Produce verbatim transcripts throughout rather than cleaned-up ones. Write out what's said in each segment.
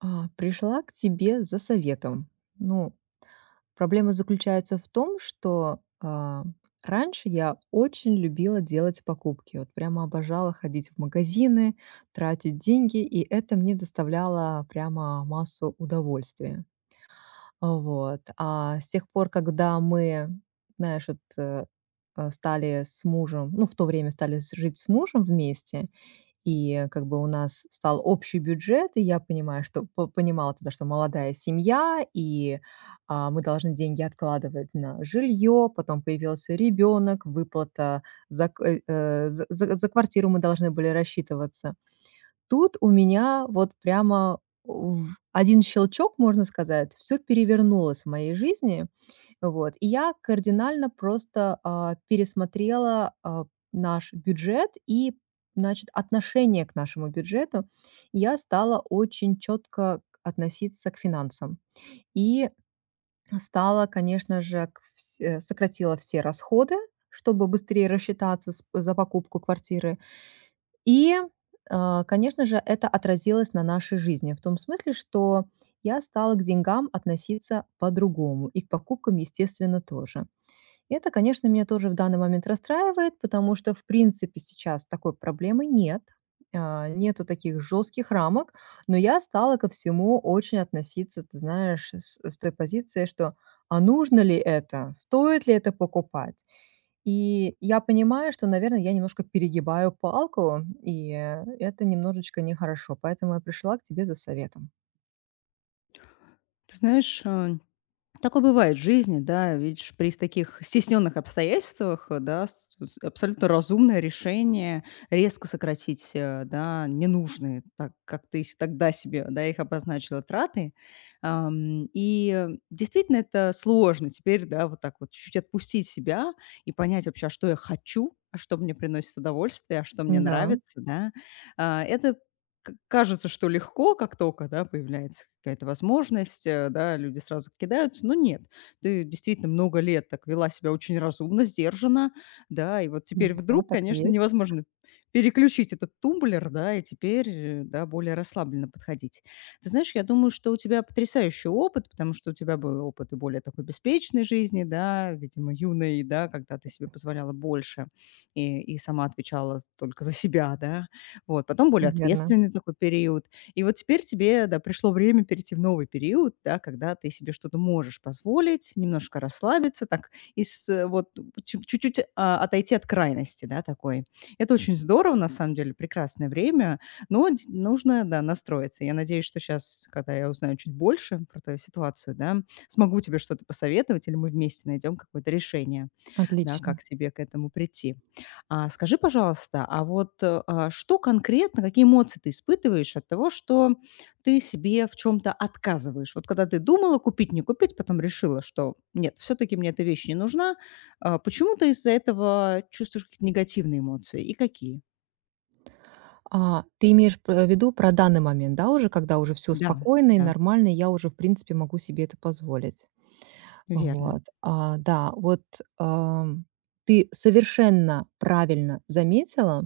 А, пришла к тебе за советом. Ну, проблема заключается в том, что, а, раньше я очень любила делать покупки. Вот прямо обожала ходить в магазины, тратить деньги, и это мне доставляло прямо массу удовольствия. Вот. А с тех пор, когда мы, знаешь, вот, э, э, стали с мужем, ну, в то время стали с- жить с мужем вместе, и как бы у нас стал общий бюджет, и я понимаю, что по- понимала тогда, что молодая семья, и а, мы должны деньги откладывать на жилье, потом появился ребенок, выплата за, к- э, э, за за- за квартиру мы должны были рассчитываться. Тут у меня вот прямо в один щелчок, можно сказать, все перевернулось в моей жизни. Вот, и я кардинально просто, а, пересмотрела, а, наш бюджет и, значит, отношение к нашему бюджету. Я стала очень четко относиться к финансам и стала, конечно же, к вс э, сократила все расходы, чтобы быстрее рассчитаться с за покупку квартиры. И, а, конечно же, это отразилось на нашей жизни в том смысле, что я стала к деньгам относиться по-другому и к покупкам, естественно, тоже. Это, конечно, меня тоже в данный момент расстраивает, потому что, в принципе, сейчас такой проблемы нет. а, Нету таких жестких рамок, но я стала ко всему очень относиться, ты знаешь, с, с той позиции, что а нужно ли это, стоит ли это покупать. И я понимаю, что, наверное, я немножко перегибаю палку, и э, это немножечко нехорошо, поэтому я пришла к тебе за советом. Ты знаешь, э, такое бывает в жизни, да. Видишь, при таких стесненных обстоятельствах, э, да, с э, с абсолютно разумное решение резко сократить, э, да, ненужные, так как ты с тогда себе, да, их обозначила, траты. Ам, и э, действительно это сложно теперь, да, вот так вот чуть-чуть отпустить себя и понять вообще, а что я хочу, а что мне приносит удовольствие, а что мне Да, нравится, да. А, это к кажется, что легко, как только да, появляется какая-то возможность, э, да, люди сразу кидаются, но нет. Ты действительно много лет так вела себя очень разумно, сдержанно, да, и вот теперь да, вдруг, так и конечно, есть, невозможно переключить этот тумблер, да, и теперь, э, да, более расслабленно подходить. Ты знаешь, я думаю, что у тебя потрясающий опыт, потому что у тебя был опыт и более такой беспечной жизни, да, видимо, юной, да, когда ты себе позволяла больше и, и сама отвечала только за себя, да, вот, потом более верно. ответственный такой период. И вот теперь тебе, да, пришло время перейти в новый период, да, когда ты себе что-то можешь позволить, немножко расслабиться, так, из, э, вот, ну, чу- чуть-чуть а, отойти от крайности, да, такой. Это очень здорово, на самом деле, прекрасное время, но д- нужно, да, настроиться. Я надеюсь, что сейчас, когда я узнаю чуть больше про твою ситуацию, да, смогу тебе что-то посоветовать, или мы вместе найдем какое-то решение, да, как Отлично. тебе к этому прийти. А скажи, пожалуйста, а вот, э, а, что конкретно, какие эмоции ты испытываешь от того, что ты себе в чем то отказываешь? Вот когда ты думала купить, не купить, потом решила, что нет, все таки мне эта вещь не нужна. А, почему ты из-за этого чувствуешь какие-то негативные эмоции и какие? А, ты имеешь в виду про данный момент, да, уже, когда уже все Да, спокойно и да, нормально, и я уже, в принципе, могу себе это позволить. верно. Вот, а, да, вот, ам, Ты совершенно правильно заметила о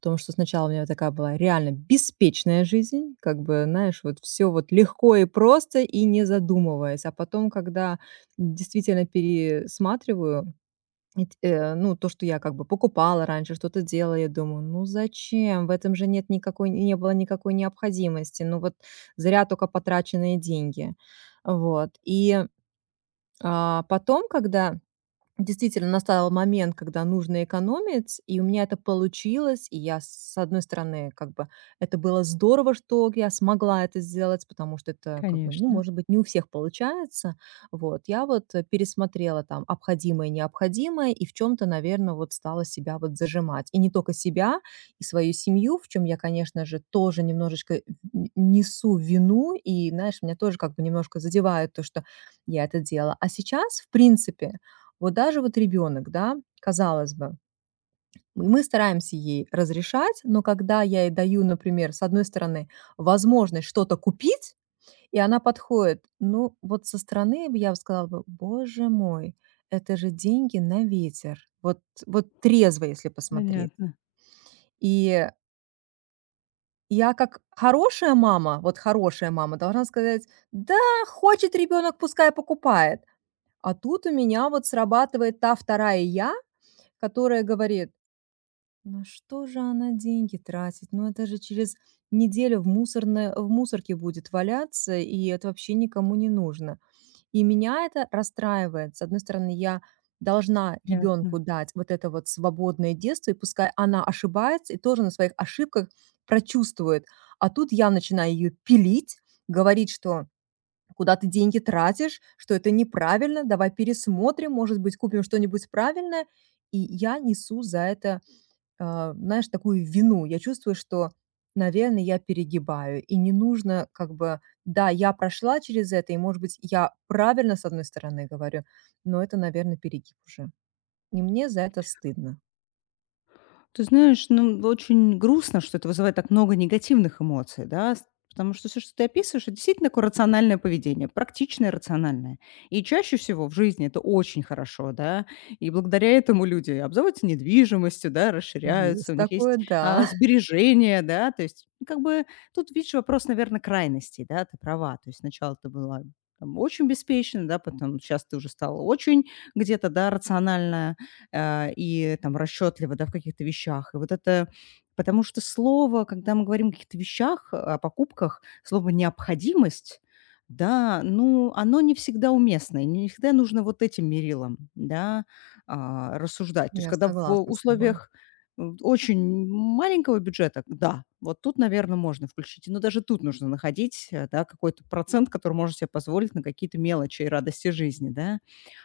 том, что сначала у меня вот такая была реально беспечная жизнь, как бы, знаешь, вот все вот легко и просто, и не задумываясь. А потом, когда действительно пересматриваю, ведь, э, ну, то, что я как бы покупала раньше, что-то делала, я думаю, ну зачем? В этом же нет никакой, не было никакой необходимости. Ну вот зря только потраченные деньги. Вот. И а, Потом, когда действительно настал момент, когда нужно экономить, и у меня это получилось. И я, с одной стороны, как бы это было здорово, что я смогла это сделать, потому что это, как бы, ну, Конечно. может быть, не у всех получается. Вот, я вот э, пересмотрела там обходимое и необходимое, и в чем-то, наверное, вот стала себя вот зажимать. И не только себя, и свою семью, в чем я, конечно же, тоже немножечко н- несу вину, и, знаешь, меня тоже как бы немножко задевает то, что я это делала. А сейчас, в принципе, вот даже вот ребенок, да, казалось бы, м- мы стараемся ей разрешать, но когда я ей даю, например, с одной стороны, возможность что-то купить, и она подходит, ну, вот со стороны я бы сказала бы, боже мой, это же деньги на ветер. Вот, вот трезво, если посмотреть. Понятно. И я как хорошая мама, вот хорошая мама, должна сказать, да, хочет ребенок, пускай покупает. А тут у меня вот срабатывает та вторая я, которая говорит, на что же она деньги тратит? Ну, это же через неделю в мусорной в мусорке будет валяться, и это вообще никому не нужно. И меня это расстраивает. С одной стороны, я должна Ясно. ребенку дать вот это вот свободное детство, и пускай она ошибается и тоже на своих ошибках прочувствует. А тут я начинаю ее пилить, говорить, что куда ты деньги тратишь, что это неправильно, давай пересмотрим, может быть, купим что-нибудь правильное. И я несу за это а, знаешь, такую вину. Я чувствую, что, наверное, я перегибаю. И не нужно как бы... Да, я прошла через это, и, может быть, я правильно, с одной стороны, говорю, но это, наверное, перегиб уже. И мне за это стыдно. Ты знаешь, ну, очень грустно, что это вызывает так много негативных эмоций, да, с- потому что все, что ты описываешь, это действительно такое рациональное поведение, практичное рациональное. И чаще всего в жизни это очень хорошо, да, и благодаря этому люди обзаводятся недвижимостью, да, расширяются, Есть у них такое, есть а, да. сбережения, да, то есть ну, как бы тут, видишь, вопрос, наверное, крайностей, да, ты права, то есть сначала ты была там, очень беспечна, да, потом сейчас ты уже стала очень где-то, да, рациональная, а, и там расчетливо да, в каких-то вещах. И вот это потому что слово, когда мы говорим о каких-то вещах, о покупках, слово "необходимость", да, ну, оно не всегда уместно, и не всегда нужно вот этим мерилом, да, а, рассуждать. То есть Я когда в согласна с тобой. условиях, м, очень маленького бюджета, да, вот тут, наверное можно включить. Но даже тут нужно находить, э, да, какой-то процент, который можно себе позволить на какие-то мелочи и радости жизни, да.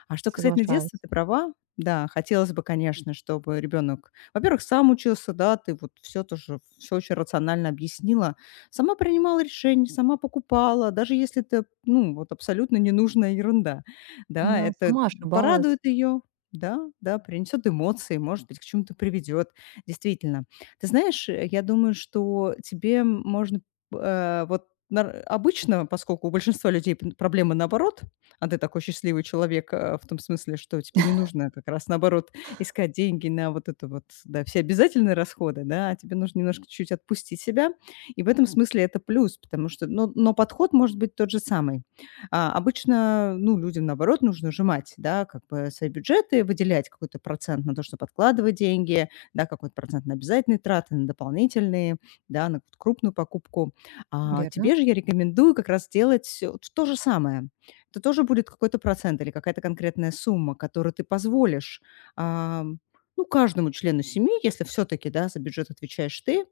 А что касательно детства, Соглашаюсь. ты права. Да, хотелось бы, конечно, чтобы ребенок, во-первых, сам учился, да, ты вот все тоже, все очень рационально объяснила. Сама принимала решения, сама покупала, даже если это, ну, вот абсолютно ненужная ерунда. Да, Да, это сама ошибалась. порадует ее, да, да, принесет эмоции, может быть, к чему-то приведет, действительно. Ты знаешь, э, я думаю, что тебе можно э, вот нар- обычно, поскольку у большинства людей п- проблемы наоборот, а ты такой счастливый человек, э, в том смысле, что тебе не нужно как раз, наоборот, искать деньги на вот это вот, да, все обязательные расходы, да, а тебе нужно немножко чуть-чуть отпустить себя. И в этом смысле это плюс, потому что, но, но подход может быть тот же самый. А, обычно, ну, людям, наоборот, нужно сжимать, да, как бы свои бюджеты, выделять какой-то процент на то, чтобы подкладывать деньги, да, какой-то процент на обязательные траты, на дополнительные, да, на какую-то крупную покупку. А тебе Верно. же я рекомендую как раз делать э, вот то же самое, то тоже будет какой-то процент или какая-то конкретная сумма, которую ты позволишь, ам, ну, каждому члену семьи, если все-таки, да, за бюджет отвечаешь ты,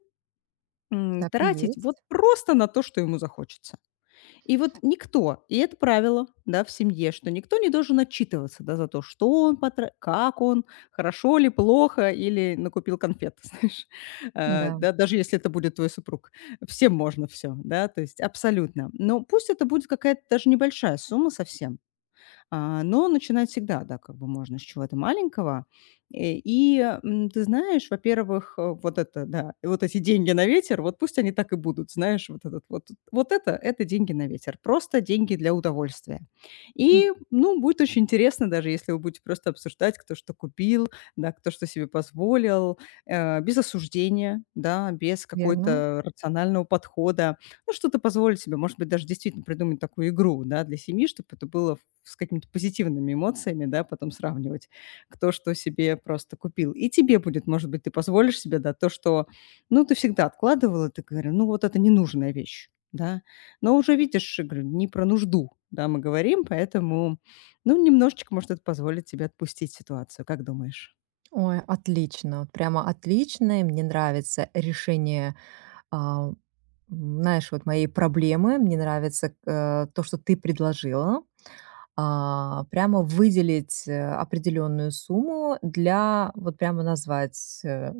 м, Так и тратить вот есть. просто на то, что ему захочется. И вот никто, и это правило, да, в семье, что никто не должен отчитываться, да, за то, что он потра как он, хорошо ли, плохо, или накупил конфет, знаешь. Э, Да. Да, даже если это будет твой супруг. Всем можно все, да, то есть абсолютно. Но пусть это будет какая-то даже небольшая сумма совсем, а, но начинать всегда, да, как бы можно с чего-то маленького. Э, и, м, ты знаешь, во-первых, э, вот это, да, и вот эти деньги на ветер, вот пусть они так и будут, знаешь, вот этот вот. Вот это, это деньги на ветер, просто деньги для удовольствия. М. И, ну, будет очень интересно, даже если вы будете просто обсуждать, кто что купил, да, кто что себе позволил, э, без осуждения, да, без Верно. какой-то рационального подхода. Ну, что-то позволить себе, может быть, даже действительно придумать такую игру, да, для семьи, чтобы это было с какими-то позитивными эмоциями, да, потом сравнивать, кто что себе просто купил. И тебе будет, может быть, ты позволишь себе, да, то, что, ну, ты всегда откладывала, ты говорила, ну, вот это ненужная вещь, да. Но уже видишь, я говорю, не про нужду, да, мы говорим, поэтому, ну, немножечко, может, это позволит тебе отпустить ситуацию, как думаешь? Ой, отлично. вот Прямо отличное. Мне нравится решение, знаешь, вот мои проблемы. Мне нравится, э, то, что ты предложила. А, прямо выделить, э, определенную сумму, для вот прямо назвать, э,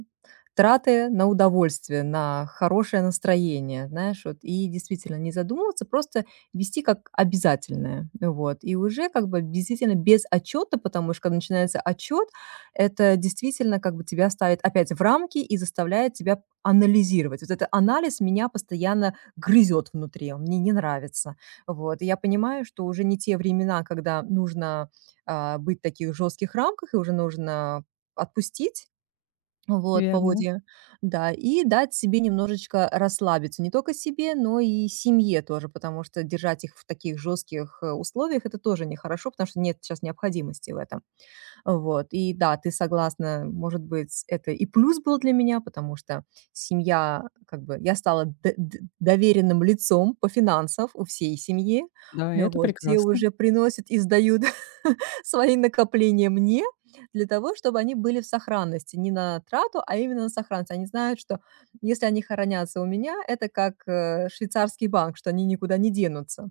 траты на удовольствие, на хорошее настроение, знаешь, вот. И действительно не задумываться, просто вести как обязательное. Вот. И уже как бы действительно без отчета, потому что когда начинается отчет, это действительно как бы тебя ставит опять в рамки и заставляет тебя анализировать. Вот этот анализ меня постоянно грызет внутри, он мне не нравится. Вот. И я понимаю, что уже не те времена, когда нужно а, быть в таких жестких рамках, и уже нужно отпустить вот, Верно. поводья. Да, и дать себе немножечко расслабиться. Не только себе, но и семье тоже, потому что держать их в таких жестких э, условиях это тоже нехорошо, потому что нет сейчас необходимости в этом. Вот, и да, ты согласна, может быть, это и плюс был для меня, потому что семья, как бы, я стала д- д- доверенным лицом по финансам у всей семьи. Да, Ну это вот, все прекрасно. уже приносят и сдают свои накопления мне для того, чтобы они были в сохранности, не на трату, а именно на сохранность. Они знают, что если они хранятся у меня, это как э, швейцарский банк, что они никуда не денутся.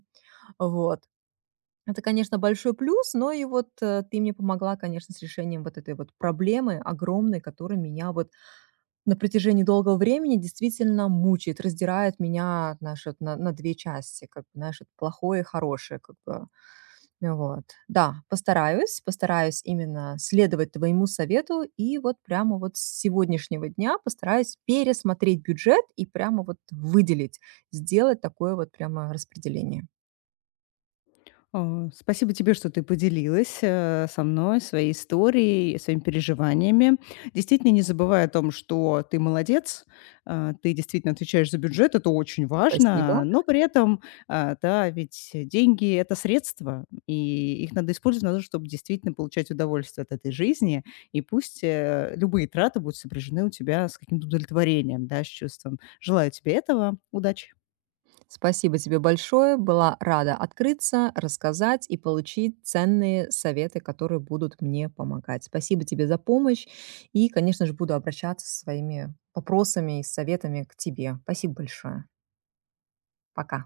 Вот. Это, конечно, большой плюс, но и вот э, ты мне помогла, конечно, с решением вот этой вот проблемы огромной, которая меня вот на протяжении долгого времени действительно мучает, раздирает меня, знаешь, вот на, на две части, как бы, знаешь, вот плохое и хорошее, как бы, ну вот. Да, постараюсь, постараюсь именно следовать твоему совету и вот прямо вот с сегодняшнего дня постараюсь пересмотреть бюджет и прямо вот выделить, сделать такое вот прямо распределение. А, спасибо тебе, что ты поделилась э, со мной своей историей, своими переживаниями. Действительно, не забывай о том, что ты молодец, а, ты действительно отвечаешь за бюджет, это очень важно, Спасибо. но при этом, а, да, ведь деньги– это средства, и их надо использовать на то, чтобы действительно получать удовольствие от этой жизни, и пусть э, любые траты будут сопряжены у тебя с каким-то удовлетворением, да, с чувством. Желаю тебе этого, удачи! Спасибо тебе большое. Была рада открыться, рассказать и получить ценные советы, которые будут мне помогать. Спасибо тебе за помощь. И, конечно же, буду обращаться со своими вопросами и советами к тебе. Спасибо большое. Пока.